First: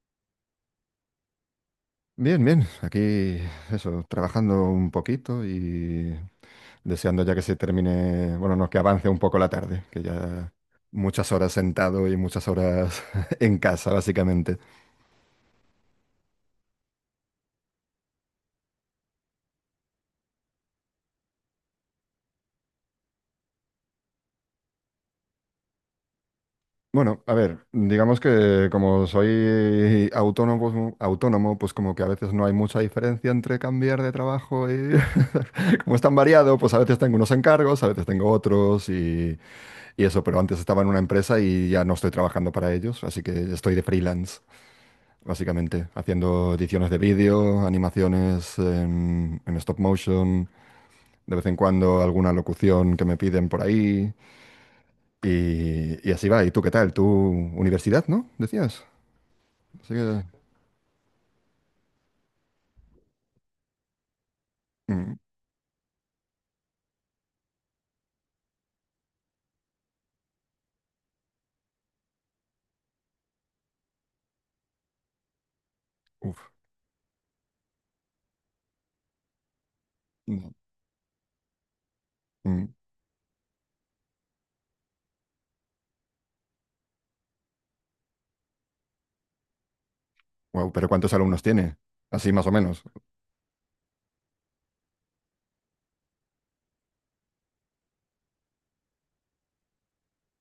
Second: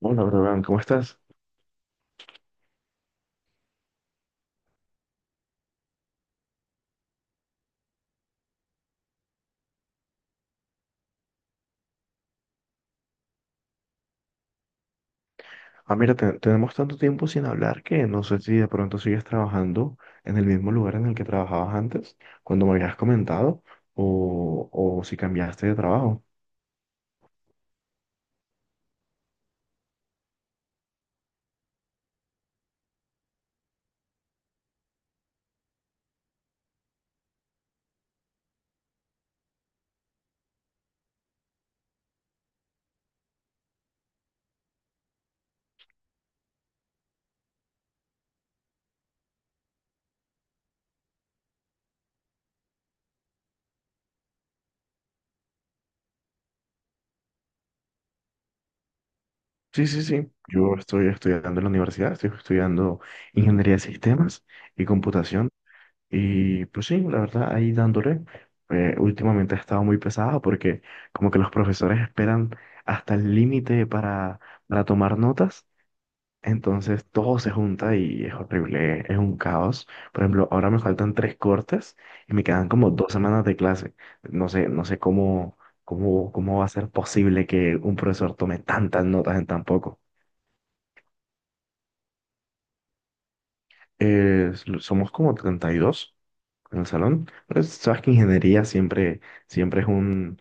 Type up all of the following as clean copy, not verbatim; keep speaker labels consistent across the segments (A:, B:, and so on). A: Hola, Brogan, ¿cómo estás?
B: Bien, bien. Aquí, eso, trabajando un poquito y deseando ya que se termine, bueno, no, que avance un poco la tarde, que ya muchas horas sentado y muchas horas en casa, básicamente.
A: Ah, mira, tenemos tanto tiempo sin hablar que no sé si de pronto sigues trabajando en el mismo lugar en el que trabajabas antes, cuando me habías comentado, o si cambiaste de trabajo.
B: Bueno, a ver, digamos que como soy autónomo, autónomo, pues como que a veces no hay mucha diferencia entre cambiar de trabajo y como es tan variado, pues a veces tengo unos encargos, a veces tengo otros y eso, pero antes estaba en una empresa y ya no estoy trabajando para ellos, así que estoy de freelance, básicamente, haciendo ediciones de vídeo, animaciones en stop motion, de vez en cuando alguna locución que me piden por ahí, y así va. ¿Y tú qué tal? ¿Tu universidad, no? Decías.
A: Sí,
B: Así
A: sí,
B: que...
A: sí. Yo estoy estudiando en la universidad, estoy estudiando ingeniería de sistemas y
B: Mm.
A: computación. Y pues sí, la verdad, ahí dándole. Últimamente ha estado muy pesado porque como que los profesores esperan hasta el límite para tomar notas.
B: Uf.
A: Entonces todo se junta y es horrible, es un caos. Por ejemplo,
B: Mm.
A: ahora me faltan tres cortes y me
B: Mm.
A: quedan como 2 semanas de clase. No sé, ¿cómo va a ser posible que un profesor tome tantas notas en tan poco?
B: Pero ¿cuántos alumnos tiene? Así más o menos.
A: Somos como 32 en el salón, pero sabes que siempre es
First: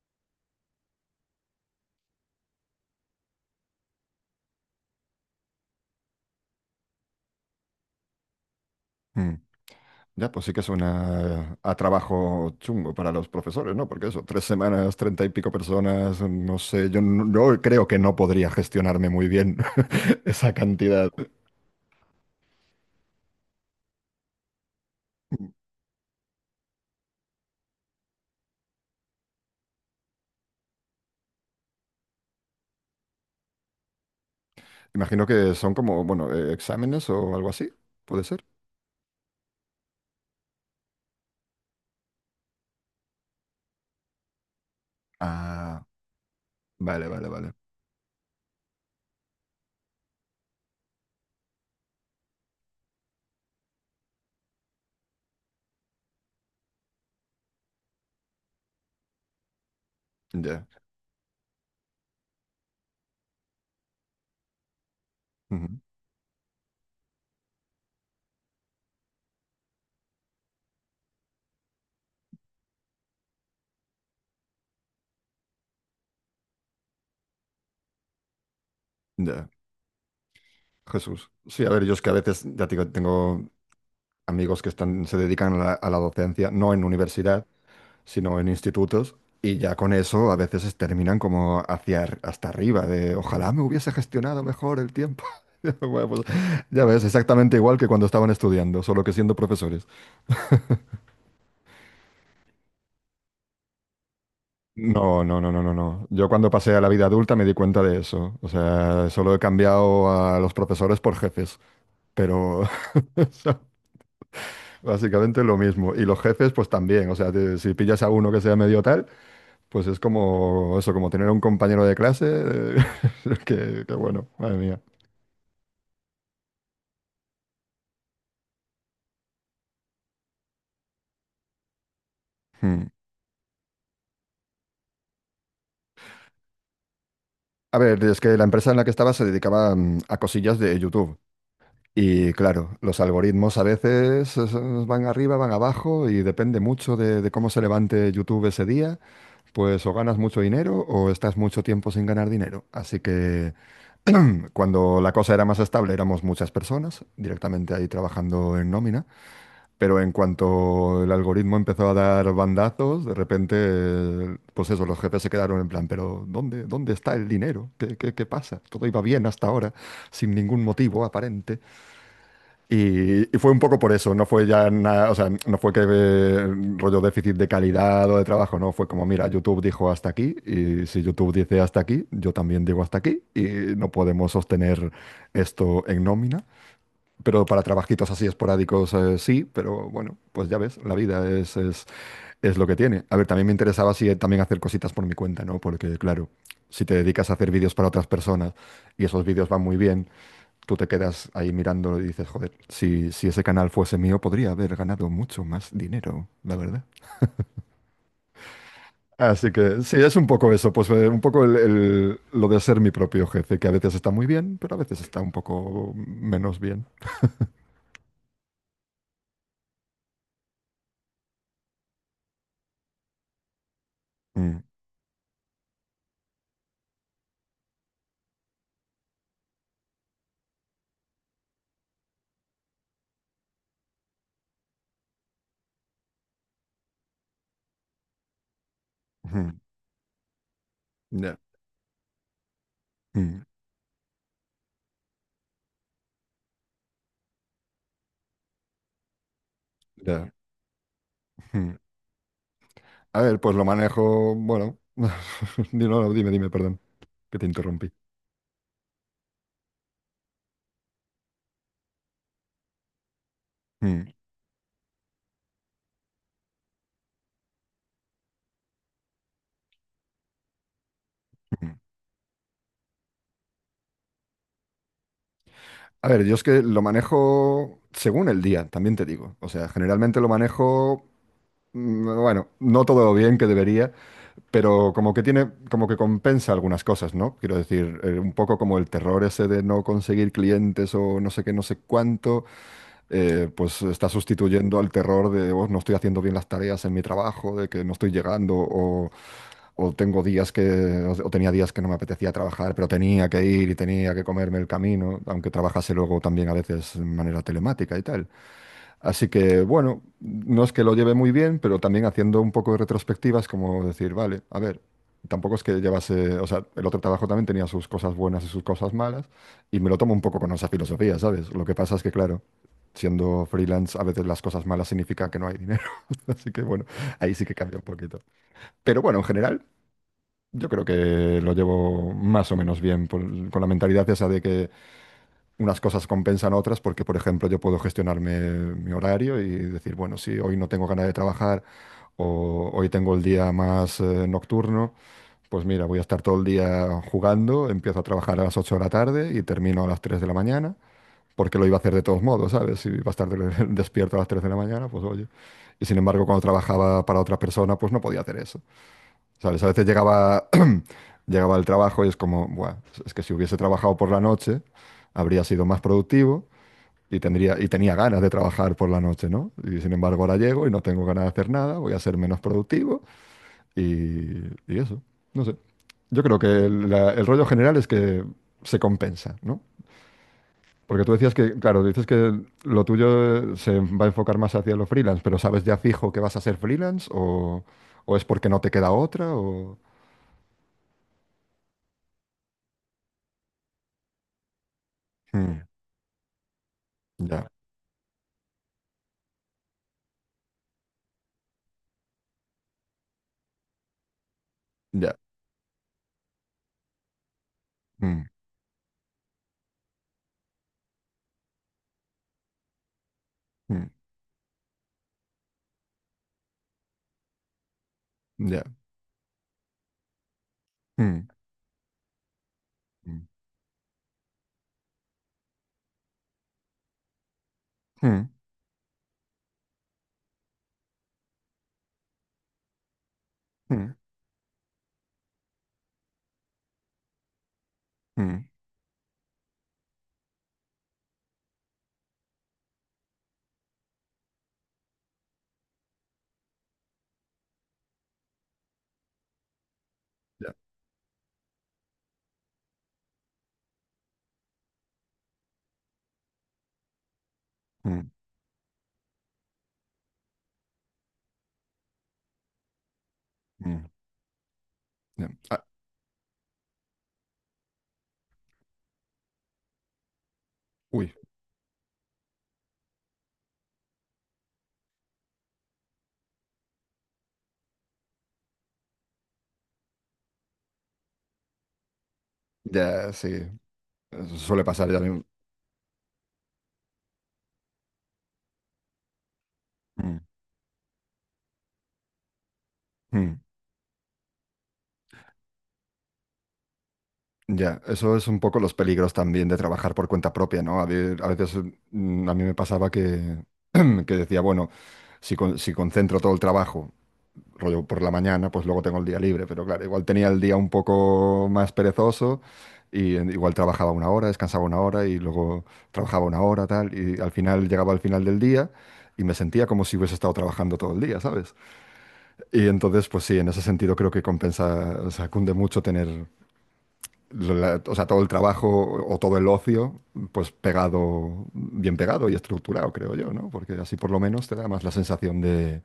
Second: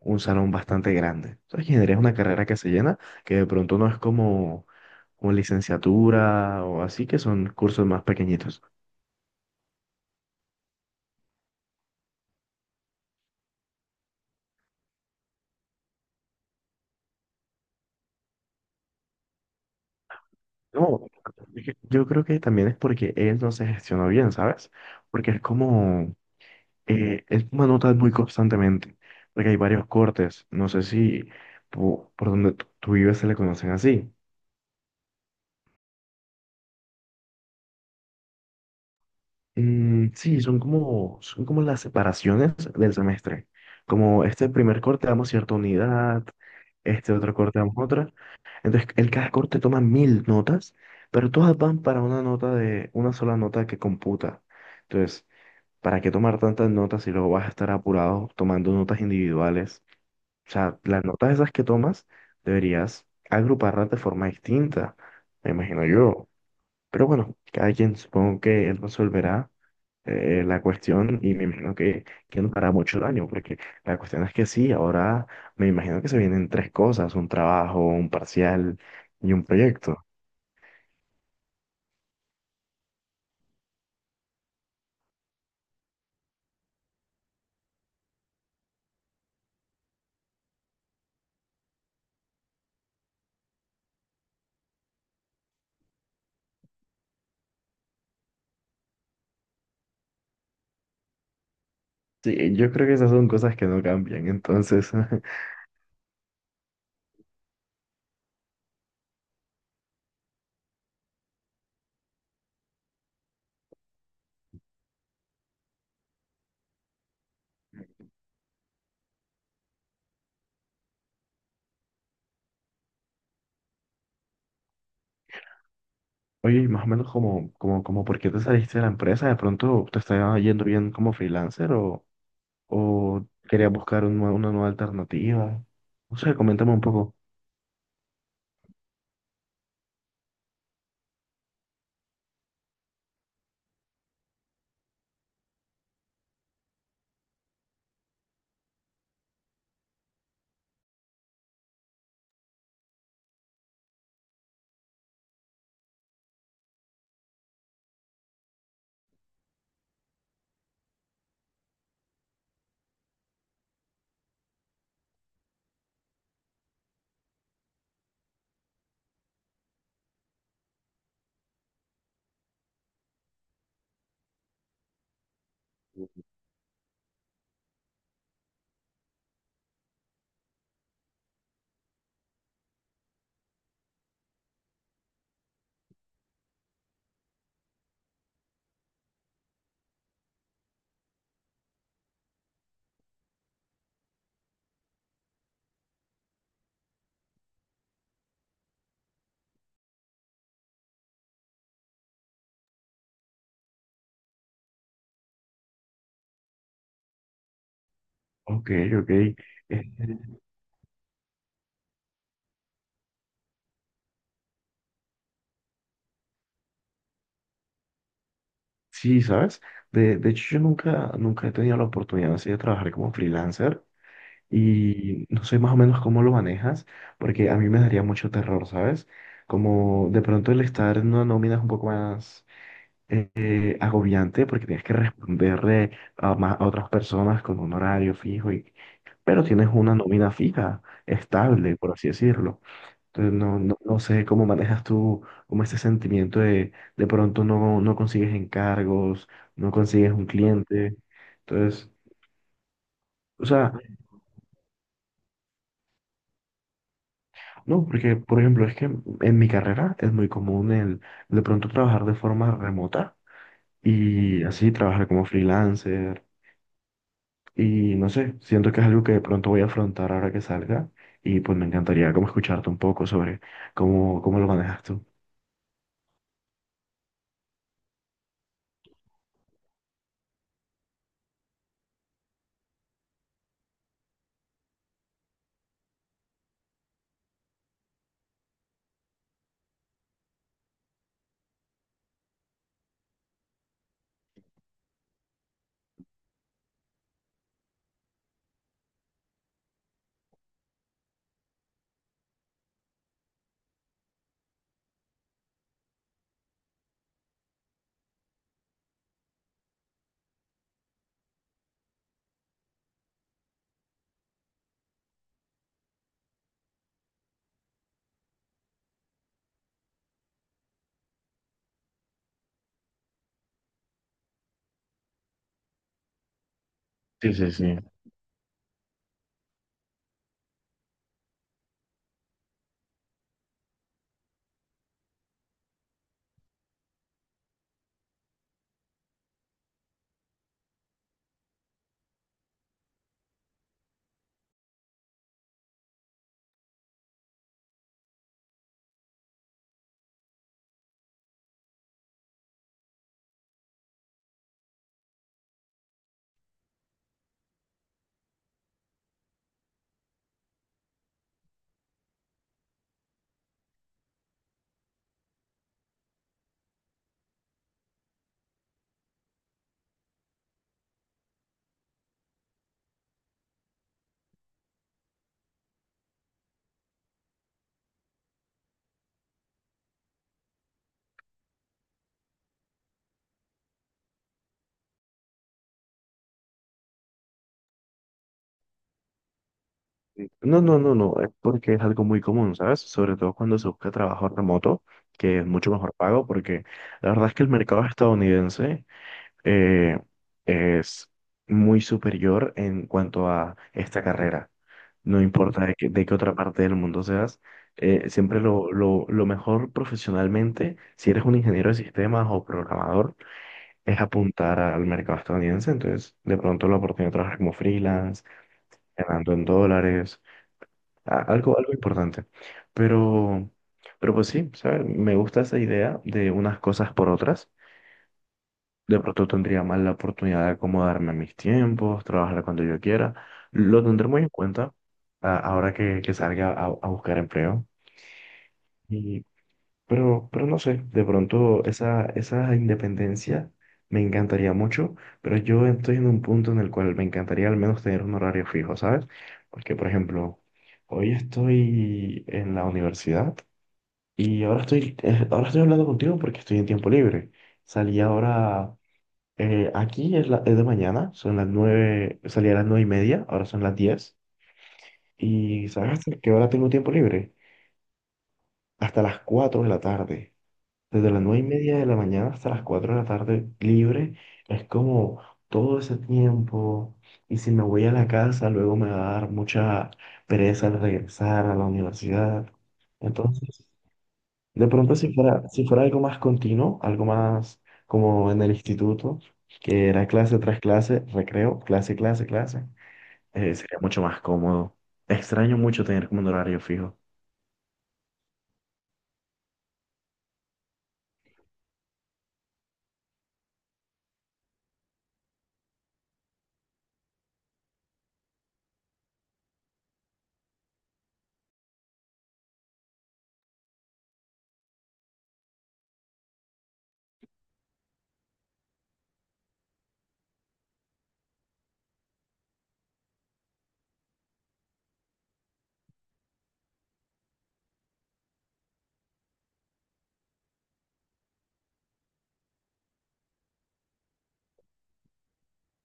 A: un salón bastante grande. Sabes que ingeniería es una carrera que se llena, que de pronto no es como licenciatura o así, que son cursos más pequeñitos.
B: Mm. Ya, pues sí que suena a trabajo chungo para los profesores, ¿no? Porque eso, 3 semanas, 30 y pico personas, no sé, yo creo que no podría gestionarme muy bien esa
A: No,
B: cantidad.
A: es que yo creo que también es porque él no se gestionó bien, ¿sabes? Porque es como, él toma notas muy constantemente, porque hay varios cortes, no sé si por donde tú vives se le conocen así.
B: Imagino que son como, bueno, exámenes o algo así, puede ser.
A: Mm, sí, son como las separaciones del semestre, como este primer corte damos cierta
B: Ah,
A: unidad,
B: vale,
A: este
B: vale,
A: otro
B: vale.
A: corte damos otra, entonces en cada corte toma mil notas, pero todas van para una una sola nota que computa. Entonces, ¿para qué tomar tantas notas si luego vas a estar apurado tomando notas individuales? O
B: Ya.
A: sea, las notas esas que tomas deberías agruparlas de forma distinta, me
B: Ujú.
A: imagino yo. Pero bueno, cada quien supongo que él resolverá la cuestión y me imagino que no hará mucho daño, porque la cuestión es que sí, ahora me imagino que se vienen tres cosas, un trabajo, un parcial y un
B: Ya.
A: proyecto.
B: Jesús. Sí, a ver, yo es que a veces, ya te digo, tengo amigos que están, se dedican a la docencia, no en universidad, sino en institutos, y ya con eso a veces terminan como hacia hasta arriba, de ojalá me hubiese gestionado mejor el tiempo. Bueno, pues, ya ves, exactamente igual que cuando estaban estudiando, solo que siendo profesores.
A: Sí, yo creo que esas son cosas que no cambian, entonces...
B: No, no, no, no, no, no. Yo cuando pasé a la vida adulta me di cuenta de eso. O sea, solo he cambiado a los profesores por jefes, pero son básicamente lo mismo. Y los jefes, pues también. O sea, si pillas a uno que sea medio tal, pues es como eso, como tener un compañero de clase, que bueno, madre mía.
A: Oye, y más o menos como por qué te saliste de la empresa, de pronto te estaba yendo bien como freelancer
B: Hmm.
A: o querías buscar un una nueva alternativa. No sé, coméntame un poco.
B: A ver, es que la empresa en la que estaba se dedicaba, a cosillas de YouTube. Y claro, los algoritmos a veces van arriba, van abajo y depende mucho de cómo se levante YouTube ese día, pues o ganas mucho dinero o estás mucho tiempo sin ganar dinero. Así que cuando la cosa era más estable éramos muchas personas directamente ahí trabajando en nómina, pero en cuanto el algoritmo empezó a dar bandazos, de repente, pues eso, los jefes se quedaron en plan, pero ¿dónde está el dinero? ¿Qué pasa? Todo iba bien hasta ahora, sin ningún motivo aparente. Y fue un poco por eso, no fue ya nada, o sea, no fue que rollo déficit de calidad o de trabajo, no, fue como, mira, YouTube dijo hasta aquí, y si YouTube dice hasta aquí, yo también digo hasta aquí, y no podemos sostener esto en nómina. Pero para trabajitos así esporádicos, sí, pero bueno, pues ya ves, la vida es lo que tiene. A ver, también me interesaba si también hacer cositas por mi cuenta, ¿no? Porque claro, si te dedicas a hacer vídeos para otras personas y esos vídeos van muy bien, tú te quedas ahí mirándolo y dices, joder, si ese canal fuese mío, podría haber ganado mucho más dinero, la verdad.
A: Ok, ok.
B: Así que
A: Eh,
B: sí, es un poco eso, pues un poco lo de ser mi propio jefe, que a veces está muy bien, pero a veces está un poco menos bien.
A: sí, ¿sabes? De hecho, yo nunca, nunca he tenido la oportunidad así de trabajar como freelancer
B: Mm.
A: y no sé más o menos cómo lo manejas, porque a mí me daría mucho terror, ¿sabes? Como de pronto el estar en una nómina es un poco más... agobiante porque tienes que responderle a otras personas con un horario fijo, y, pero
B: Ujú.
A: tienes una nómina fija,
B: Ya.
A: estable, por así decirlo. Entonces
B: Mm.
A: no sé cómo manejas tú como ese sentimiento de pronto no, no consigues encargos, no consigues un
B: Ya.
A: cliente.
B: Ujú.
A: Entonces,
B: A ver,
A: o
B: pues lo
A: sea,
B: manejo, bueno, no, no, dime, dime, perdón, que te
A: no,
B: interrumpí.
A: porque por ejemplo es que en mi carrera es muy común el de pronto trabajar de forma remota.
B: Mm.
A: Y así trabajar como freelancer, y no sé, siento que es algo que de pronto voy a afrontar ahora que salga y pues me
B: Ujú.
A: encantaría como escucharte un poco sobre cómo lo manejas tú.
B: A ver, yo es que lo manejo según el día, también te digo. O sea, generalmente lo manejo. Mm. Bueno, no todo lo bien que debería, pero como que tiene, como que compensa algunas cosas, ¿no? Quiero decir, un poco como el terror ese de no conseguir clientes o no sé qué, no sé cuánto, pues está sustituyendo al terror de "Oh, no estoy haciendo bien las tareas en mi trabajo", de que no estoy llegando o tengo días que, o tenía días que no me apetecía trabajar, pero tenía que ir y tenía que comerme el camino, aunque trabajase luego también a veces de manera telemática y tal. Así que, bueno, no es que lo lleve muy bien, pero también haciendo un poco de retrospectivas, como decir, vale, a ver, tampoco es que llevase, o sea, el otro trabajo también tenía sus cosas buenas y sus cosas malas, y me lo tomo un poco con esa filosofía, ¿sabes? Lo que pasa es que, claro, siendo freelance, a veces las cosas malas significa que no hay dinero, así que, bueno, ahí
A: Sí,
B: sí
A: sí,
B: que
A: sí.
B: cambia un poquito. Pero bueno, en general, yo creo que lo llevo más o menos bien con la mentalidad esa de que unas cosas compensan otras porque, por ejemplo, yo puedo gestionarme mi horario y decir, bueno, si hoy no tengo ganas de trabajar o hoy tengo el día más nocturno, pues mira, voy a estar todo el día jugando, empiezo a trabajar a las 8 de la tarde y termino a las 3 de la mañana, porque lo iba a hacer de todos modos, ¿sabes? Si iba a estar despierto a las 3 de la mañana, pues oye. Y sin embargo, cuando trabajaba para otra persona, pues no podía hacer eso. ¿Sabes? A veces llegaba, llegaba al trabajo y es como, buah, es que si hubiese trabajado por la noche, habría sido más productivo y tendría, y tenía ganas de trabajar por la noche, ¿no? Y sin embargo ahora llego y no tengo ganas de hacer nada, voy a ser menos productivo y eso, no sé. Yo creo que el rollo general es que se compensa, ¿no? Porque tú decías que, claro, dices que lo tuyo se va a enfocar más hacia lo freelance, pero ¿sabes ya fijo que vas a ser freelance o es porque no te queda otra o...
A: No, no, no, no, Es porque es algo muy común, ¿sabes? Sobre todo cuando se busca trabajo remoto, que es
B: Mm.
A: mucho mejor pago, porque la verdad es que
B: Ya.
A: el mercado estadounidense eh, es muy superior en cuanto a esta carrera.
B: Ya.
A: No importa de qué otra parte del mundo seas,
B: Mm.
A: lo mejor profesionalmente, si eres un ingeniero de sistemas o programador,
B: Mm.
A: es apuntar al mercado estadounidense. Entonces, de pronto la oportunidad de trabajar como freelance,
B: Ya.
A: ganando en dólares,
B: Mm.
A: algo, algo importante.
B: Mm.
A: Pero, pero pues sí, ¿sabes? Me gusta esa idea de unas cosas por otras.
B: Mm.
A: De pronto tendría más la oportunidad de acomodarme a mis tiempos, trabajar cuando yo quiera. Lo
B: Mm.
A: tendré muy en cuenta ahora que salga a buscar empleo.
B: Mm.
A: Y, pero no sé, de pronto esa independencia me encantaría mucho, pero yo estoy en un punto en el cual me encantaría al menos tener un horario fijo, ¿sabes? Porque, por ejemplo,
B: Ya.
A: hoy estoy en la universidad y ahora estoy hablando contigo porque estoy en tiempo libre. Salí
B: Mm.
A: ahora es de mañana, son las 9:00, salí a las 9:30, ahora son las
B: Mm.
A: 10:00.
B: Ya. Ah.
A: ¿Y sabes hasta qué hora tengo tiempo libre? Hasta las 4 de la tarde. Desde
B: Uy.
A: las 9:30 de la mañana hasta las cuatro de la tarde libre, es como todo ese tiempo. Y si me voy a la casa, luego me va a dar mucha pereza al regresar a la universidad.
B: Ya, sí,
A: Entonces,
B: eso suele
A: de
B: pasar
A: pronto,
B: ya. Mm.
A: si fuera algo más continuo, algo más como en el instituto, que era
B: Mm.
A: clase tras clase, recreo, clase, clase, clase,
B: Mm.
A: sería mucho más cómodo. Extraño mucho tener como un horario fijo.
B: Ya, eso es un poco los peligros también de trabajar por cuenta propia, ¿no? A veces mm, a mí me pasaba que, que decía, bueno, si, si concentro todo el trabajo, rollo por la mañana, pues luego tengo el día libre, pero claro, igual tenía el día un poco más perezoso y igual trabajaba una hora, descansaba una hora y luego trabajaba una hora, tal, y al final llegaba al final del día y me sentía como si hubiese estado trabajando todo el día. Y entonces, pues sí, en ese sentido creo que compensa, o sea, cunde mucho tener, o sea, todo el trabajo o todo el ocio, pues pegado, bien pegado y estructurado, creo yo, ¿no? Porque así por lo menos te da más la sensación de,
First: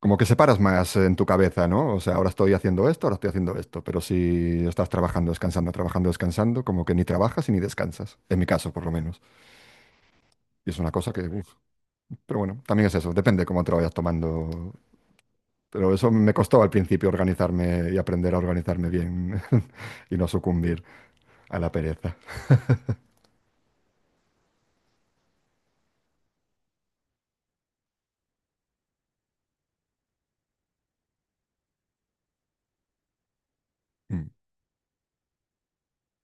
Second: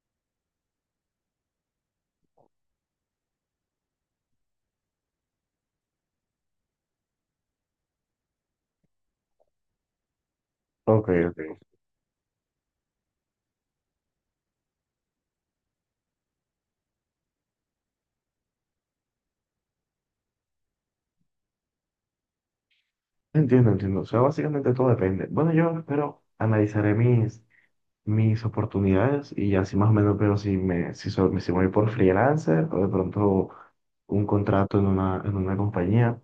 B: como que separas más en tu cabeza, ¿no? O sea, ahora estoy haciendo esto, ahora estoy haciendo esto, pero si estás trabajando, descansando, como que ni trabajas y ni descansas, en mi caso por lo menos. Y es una
A: Ok,
B: cosa que, uf,
A: ok.
B: pero bueno, también es eso, depende cómo te lo vayas tomando. Pero eso me costó al principio organizarme y aprender a organizarme bien y no sucumbir a la pereza.
A: Entiendo, entiendo. O sea, básicamente todo depende. Bueno, yo espero, analizaré mis oportunidades y así más o menos veo si me, si, so- si voy por freelancer o de pronto un
B: Mm.
A: contrato en en una compañía.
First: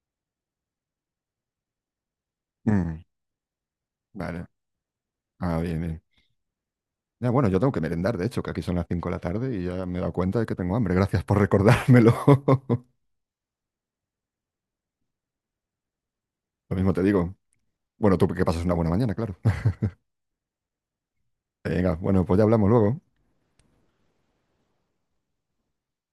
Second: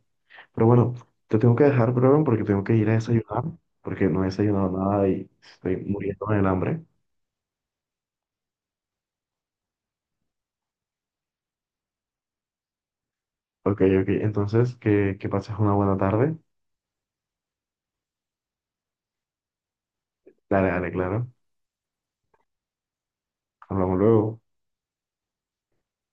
A: Pero bueno, te tengo que dejar, bro, porque tengo que ir a
B: Mm.
A: desayunar, porque no he
B: Vale.
A: desayunado nada y
B: Ah,
A: estoy
B: bien, bien.
A: muriendo del hambre.
B: Ya, bueno, yo tengo que merendar, de hecho, que aquí son las 5 de la tarde y ya me he dado cuenta de que tengo hambre. Gracias por recordármelo.
A: Ok, ok, entonces que pases una buena tarde.
B: Lo mismo te digo. Bueno, tú que pasas una buena mañana, claro.
A: Dale, dale, claro.
B: Venga, bueno, pues ya hablamos luego.
A: Hablamos luego.